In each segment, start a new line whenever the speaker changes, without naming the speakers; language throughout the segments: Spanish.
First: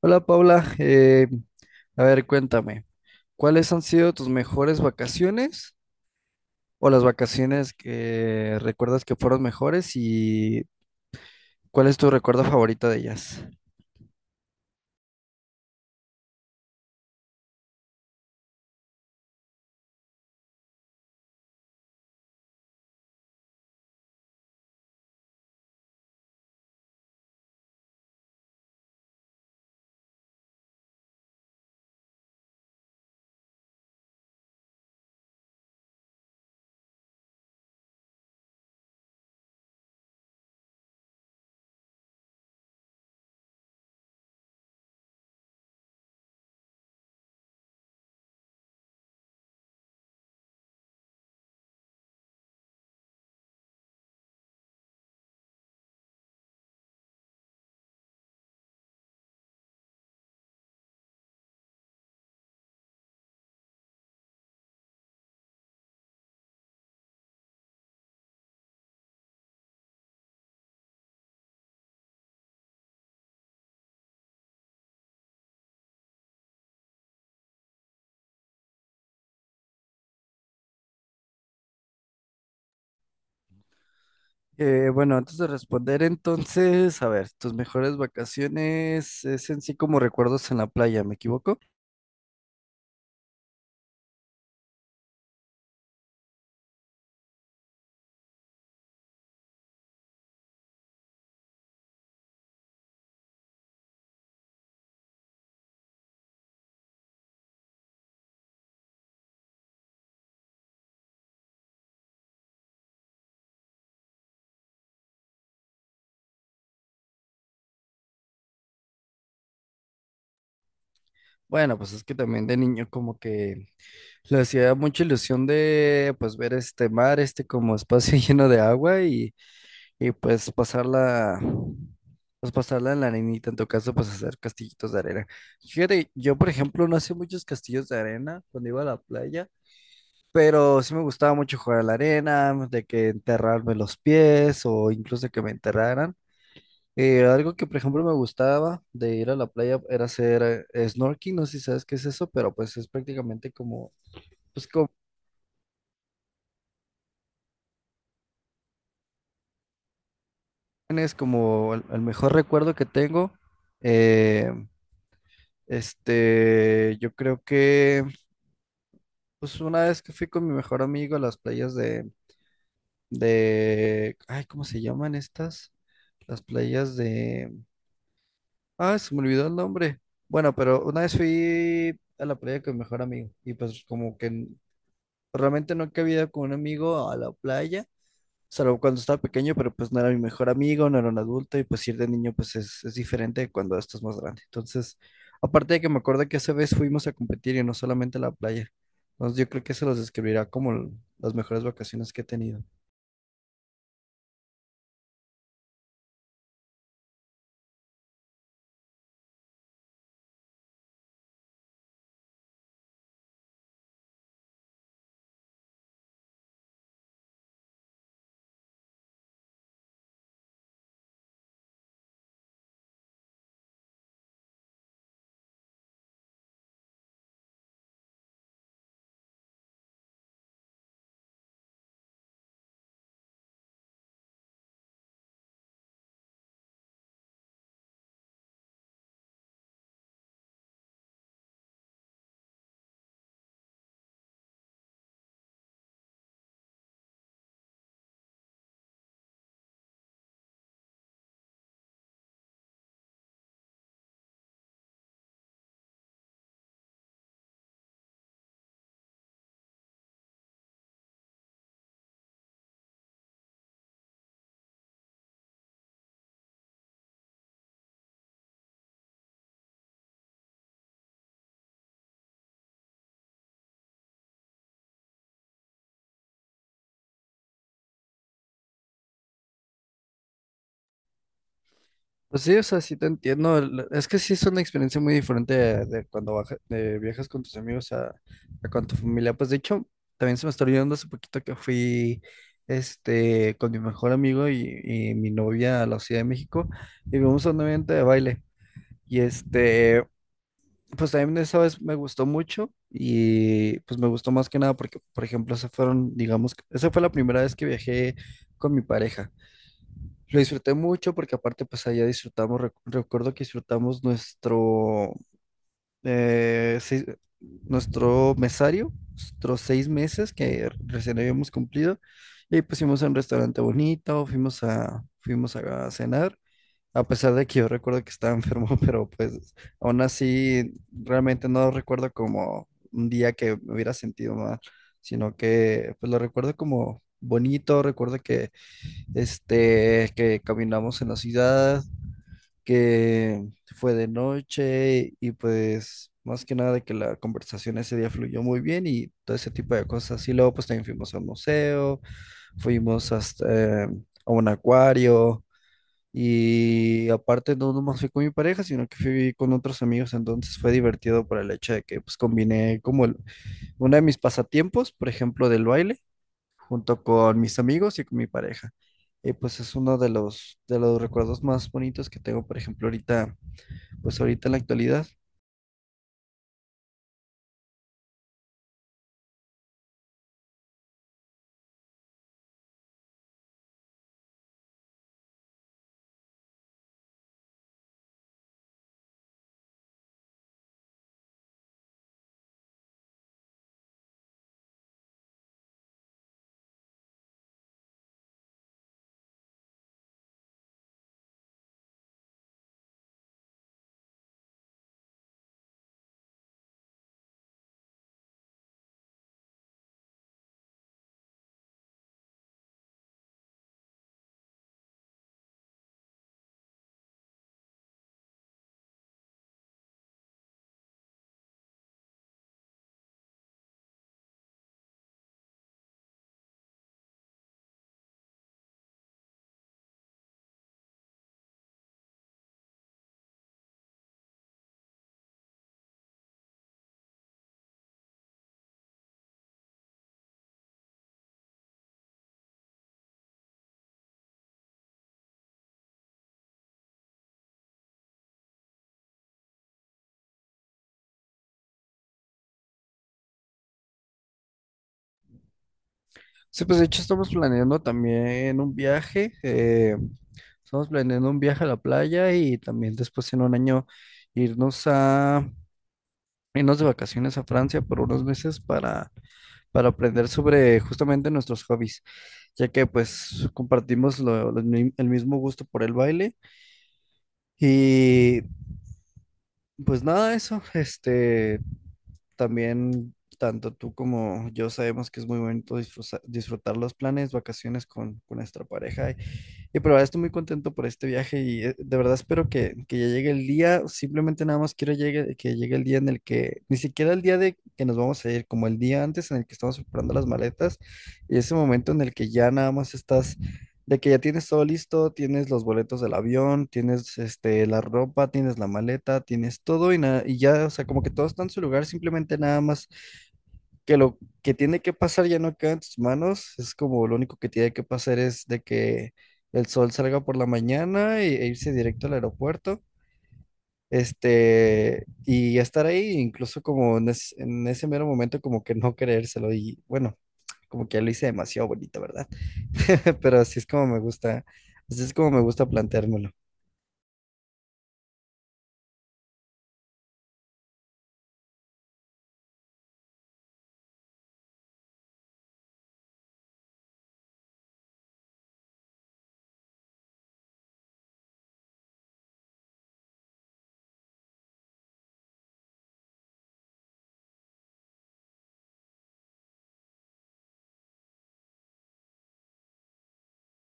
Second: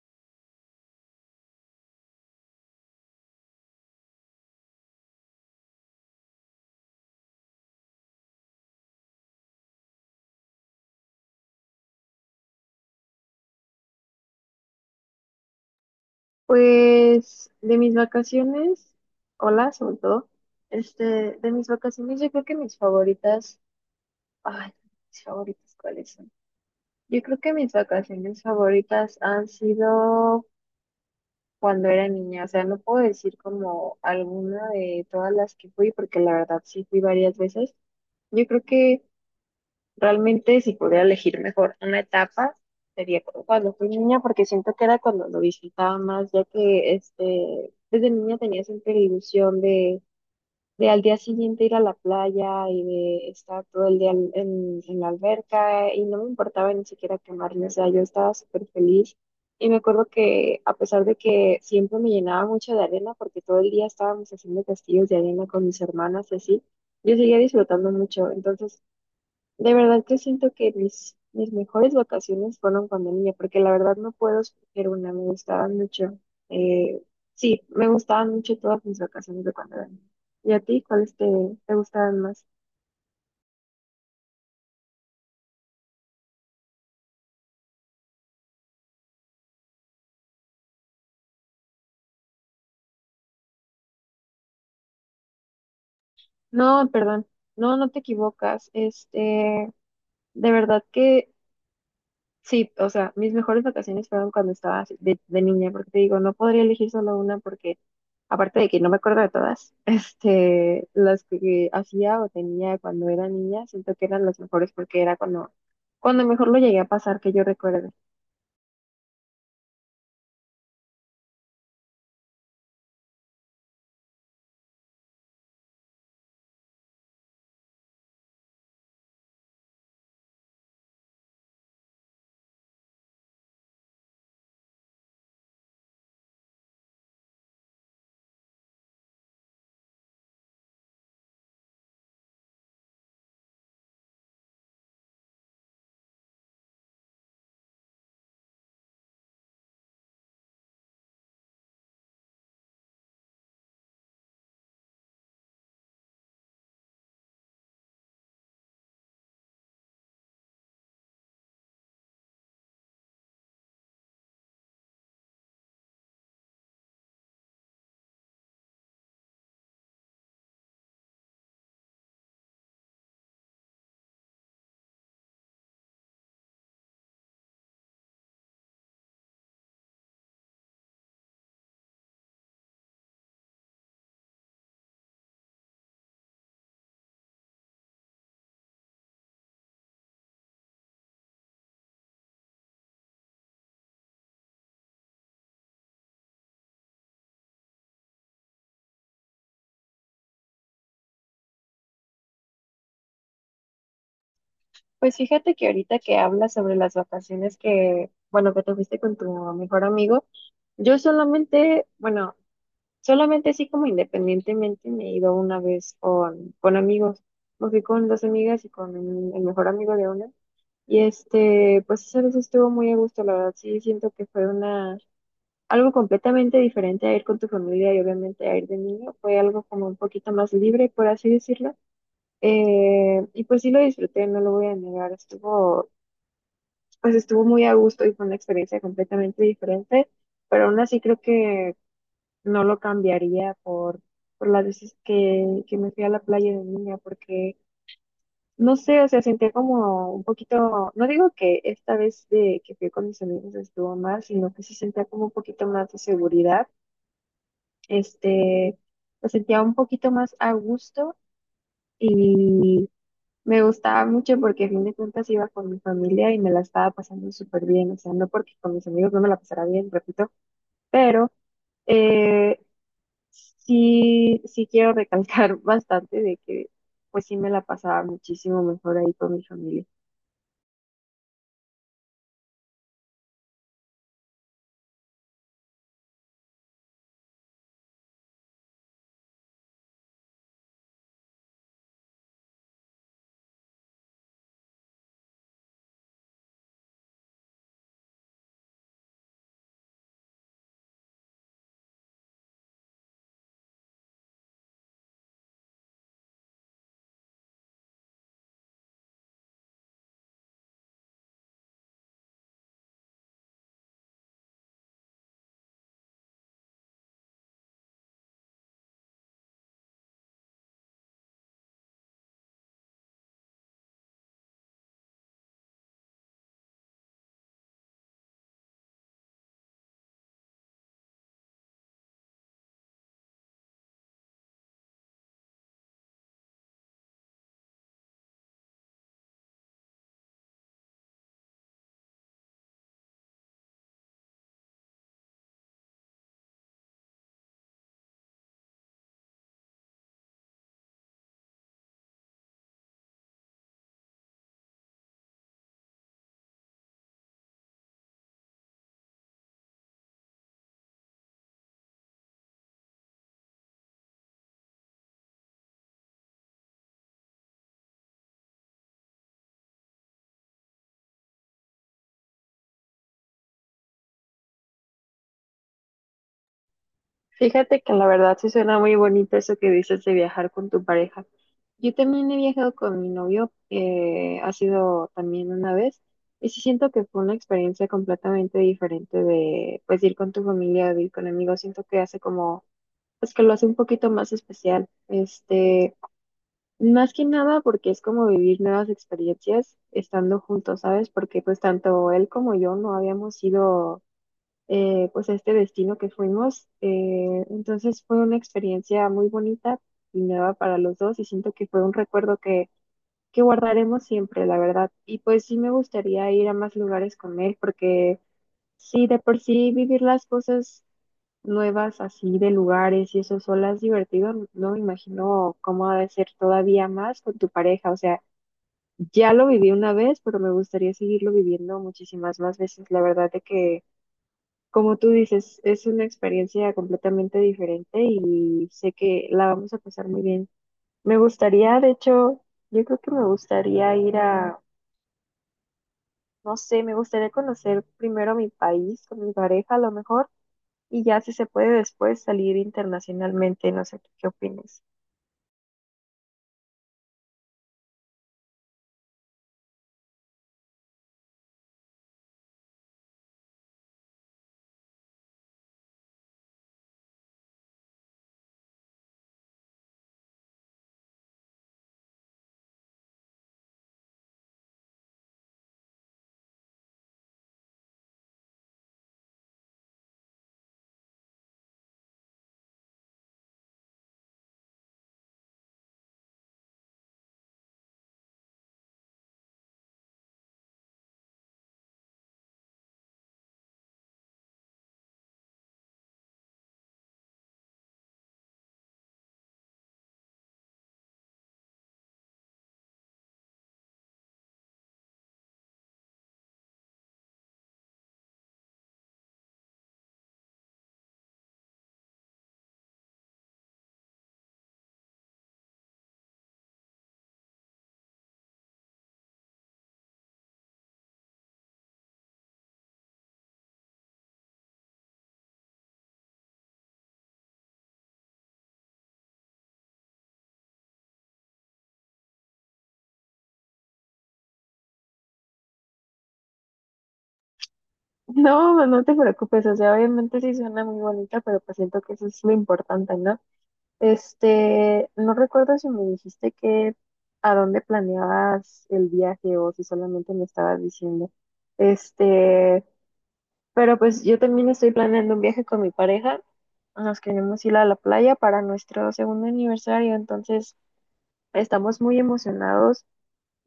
Hola Paula. A ver, cuéntame, ¿cuáles han sido tus mejores vacaciones o las vacaciones que recuerdas que fueron mejores y cuál es tu recuerdo favorito de ellas?
Pues de mis vacaciones, hola, sobre todo, este, de mis vacaciones yo creo que mis favoritas, ay, mis favoritas, ¿cuáles son? Yo creo que mis vacaciones favoritas han sido cuando era niña, o sea, no puedo decir como alguna de todas las que fui, porque la verdad sí fui varias veces. Yo creo que Realmente, si pudiera elegir mejor una etapa, sería cuando fui niña, porque siento que era cuando lo disfrutaba más, ya que este, desde niña tenía siempre la ilusión de al día siguiente ir a la playa y de estar todo el día en la alberca y no me importaba ni siquiera quemarme, o sea, yo estaba súper feliz. Y me acuerdo que a pesar de que siempre me llenaba mucho de arena, porque todo el día estábamos haciendo castillos de arena con mis hermanas y así, yo seguía disfrutando mucho. Entonces, de verdad que siento que mis mejores vacaciones fueron cuando niña, porque la verdad no puedo escoger una, me gustaban mucho. Eh, sí, me gustaban mucho todas mis vacaciones de cuando era niña. ¿Y a ti te gustaban más?
Bueno, antes de responder, entonces, a ver, tus mejores vacaciones es en sí como recuerdos en la playa, ¿me equivoco?
No, perdón, no te equivocas. Este, de verdad que Sí, o sea, mis mejores vacaciones fueron cuando estaba así de niña, porque te digo, no podría elegir solo una porque, aparte de que no me acuerdo de todas, este, las que hacía o tenía cuando era niña, siento que eran las mejores porque era cuando mejor lo llegué a pasar que yo recuerdo.
Bueno, pues es que también de niño como que le hacía mucha ilusión de pues ver este mar, este como espacio lleno de agua y pues pasarla en la arenita, en tu caso pues hacer castillitos de arena. Fíjate, yo por ejemplo no hacía muchos castillos de arena cuando iba a la playa. Pero sí me gustaba mucho jugar a la arena, de que enterrarme los pies o incluso que me enterraran. Algo que, por ejemplo, me gustaba de ir a la playa era hacer snorkeling. No sé si sabes qué es eso, pero pues es prácticamente como, pues como, es como el mejor recuerdo que tengo. Eh, este, yo creo que, pues una vez que fui con mi mejor amigo a las playas de, ay, ¿cómo se llaman estas? Las playas de... Ah, se me olvidó el nombre. Bueno, pero una vez fui a la playa con mi mejor amigo y pues como que realmente no cabía con un amigo a la playa, salvo cuando estaba pequeño, pero pues no era mi mejor amigo, no era un adulto y pues ir de niño pues es diferente de cuando estás más grande. Entonces, aparte de que me acuerdo que esa vez fuimos a competir y no solamente a la playa. Entonces yo creo que se los describirá como las mejores vacaciones que he tenido.
Pues fíjate que ahorita que hablas sobre las vacaciones que, bueno, que te fuiste con tu mejor amigo, yo solamente, bueno, Solamente así como independientemente me he ido una vez con amigos. Me fui con dos amigas y con el mejor amigo de una. Y este, pues esa vez estuvo muy a gusto, la verdad. Sí, siento que algo completamente diferente a ir con tu familia y obviamente a ir de niño. Fue algo como un poquito más libre, por así decirlo. Y pues sí lo disfruté, no lo voy a negar. Pues estuvo muy a gusto y fue una experiencia completamente diferente. Pero aún así creo que no lo cambiaría por las veces que me fui a la playa de niña, porque no sé, o sea, sentía como un poquito, no digo que esta vez de que fui con mis amigos estuvo mal, sino que sí sentía como un poquito más de seguridad, este, me sentía un poquito más a gusto y me gustaba mucho porque a fin de cuentas iba con mi familia y me la estaba pasando súper bien, o sea, no porque con mis amigos no me la pasara bien, repito, pero... eh, sí, sí quiero recalcar bastante de que pues sí me la pasaba muchísimo mejor ahí con mi familia.
Pues sí, o sea, sí te entiendo. Es que sí es una experiencia muy diferente de cuando de viajas con tus amigos a con tu familia. Pues de hecho, también se me está olvidando hace poquito que fui este, con mi mejor amigo y mi novia a la Ciudad de México y vimos a un evento de baile. Y este, pues también esa vez me gustó mucho y pues me gustó más que nada porque, por ejemplo, se fueron, digamos, esa fue la primera vez que viajé con mi pareja. Lo disfruté mucho porque aparte pues allá disfrutamos, recuerdo que disfrutamos nuestro, eh, seis- nuestro mesario, nuestros 6 meses que recién habíamos cumplido y pues fuimos a un restaurante bonito, fuimos a, fuimos a cenar, a pesar de que yo recuerdo que estaba enfermo, pero pues aún así realmente no recuerdo como un día que me hubiera sentido mal, sino que pues lo recuerdo como bonito, recuerdo que este, que caminamos en la ciudad, que fue de noche y pues más que nada de que la conversación ese día fluyó muy bien y todo ese tipo de cosas. Y luego pues también fuimos al museo, fuimos hasta, a un acuario y aparte no nomás fui con mi pareja, sino que fui con otros amigos, entonces fue divertido por el hecho de que pues combiné como uno de mis pasatiempos, por ejemplo, del baile junto con mis amigos y con mi pareja. Y pues es uno de los recuerdos más bonitos que tengo, por ejemplo, ahorita, pues ahorita en la actualidad.
Fíjate que la verdad sí suena muy bonito eso que dices de viajar con tu pareja. Yo también he viajado con mi novio, ha sido también una vez, y sí siento que fue una experiencia completamente diferente de pues ir con tu familia, de ir con amigos, siento que pues que lo hace un poquito más especial. Este, más que nada porque es como vivir nuevas experiencias estando juntos, ¿sabes? Porque pues tanto él como yo no habíamos ido pues a este destino que fuimos. Entonces fue una experiencia muy bonita y nueva para los dos y siento que fue un recuerdo que guardaremos siempre, la verdad. Y pues sí me gustaría ir a más lugares con él porque sí, de por sí vivir las cosas nuevas así de lugares y eso solo has divertido, no me imagino cómo ha de ser todavía más con tu pareja. O sea, ya lo viví una vez, pero me gustaría seguirlo viviendo muchísimas más veces. La verdad de que, como tú dices, es una experiencia completamente diferente y sé que la vamos a pasar muy bien. Me gustaría, de hecho, yo creo que me gustaría ir a, no sé, me gustaría conocer primero mi país con mi pareja a lo mejor y ya si se puede después salir internacionalmente, no sé, ¿tú ¿qué opines?
Sí, pues de hecho estamos planeando también un viaje, estamos planeando un viaje a la playa y también después en un año irnos a, irnos de vacaciones a Francia por unos meses para aprender sobre justamente nuestros hobbies, ya que pues compartimos el mismo gusto por el baile. Y pues nada, eso, este, también tanto tú como yo sabemos que es muy bonito disfrutar los planes, vacaciones con nuestra pareja y pero ahora estoy muy contento por este viaje y de verdad espero que ya llegue el día. Simplemente nada más quiero llegue, que llegue el día en el que, ni siquiera el día de que nos vamos a ir, como el día antes en el que estamos preparando las maletas y ese momento en el que ya nada más estás, de que ya tienes todo listo, tienes los boletos del avión, tienes este, la ropa, tienes la maleta, tienes todo y, nada, y ya, o sea, como que todo está en su lugar, simplemente nada más que lo que tiene que pasar ya no queda en tus manos, es como lo único que tiene que pasar es de que el sol salga por la mañana e irse directo al aeropuerto, este, y estar ahí, incluso como en, en ese mero momento como que no creérselo y bueno, como que ya lo hice demasiado bonito, ¿verdad? Pero así es como me gusta, así es como me gusta planteármelo.
No, no te preocupes, o sea, obviamente sí suena muy bonita, pero pues siento que eso es lo importante, ¿no? Este, no recuerdo si me dijiste que a dónde planeabas el viaje o si solamente me estabas diciendo. Este, pero pues yo también estoy planeando un viaje con mi pareja. Nos queremos ir a la playa para nuestro segundo aniversario, entonces estamos muy emocionados.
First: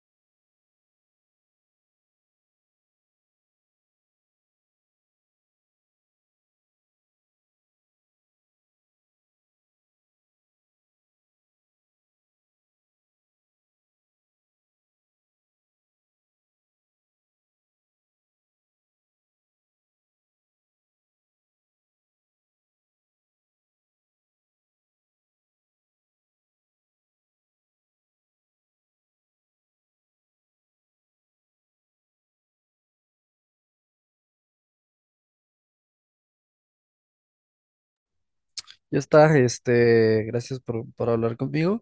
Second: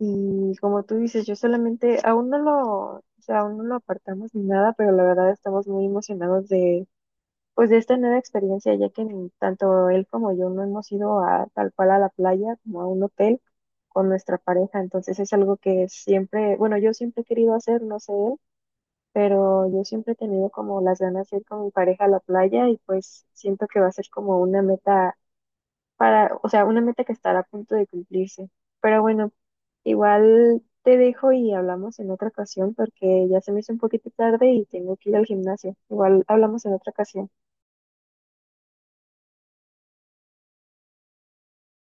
Y como tú dices, yo solamente, aún no lo, o sea, aún no lo apartamos ni nada, pero la verdad estamos muy emocionados de, pues, de esta nueva experiencia, ya que ni tanto él como yo no hemos ido a tal cual a la playa como a un hotel con nuestra pareja. Entonces es algo que siempre, bueno, yo siempre he querido hacer, no sé él, pero yo siempre he tenido como las ganas de ir con mi pareja a la playa y pues siento que va a ser como una meta para, o sea, una meta que estará a punto de cumplirse. Pero bueno, igual te dejo y hablamos en otra ocasión porque ya se me hizo un poquito tarde y tengo que ir al gimnasio. Igual hablamos en otra ocasión.
Ya está, este, gracias por hablar conmigo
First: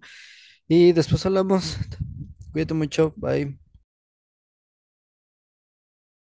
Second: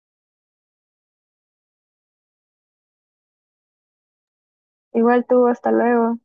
y después hablamos. Cuídate mucho, bye.
Igual tú, hasta luego.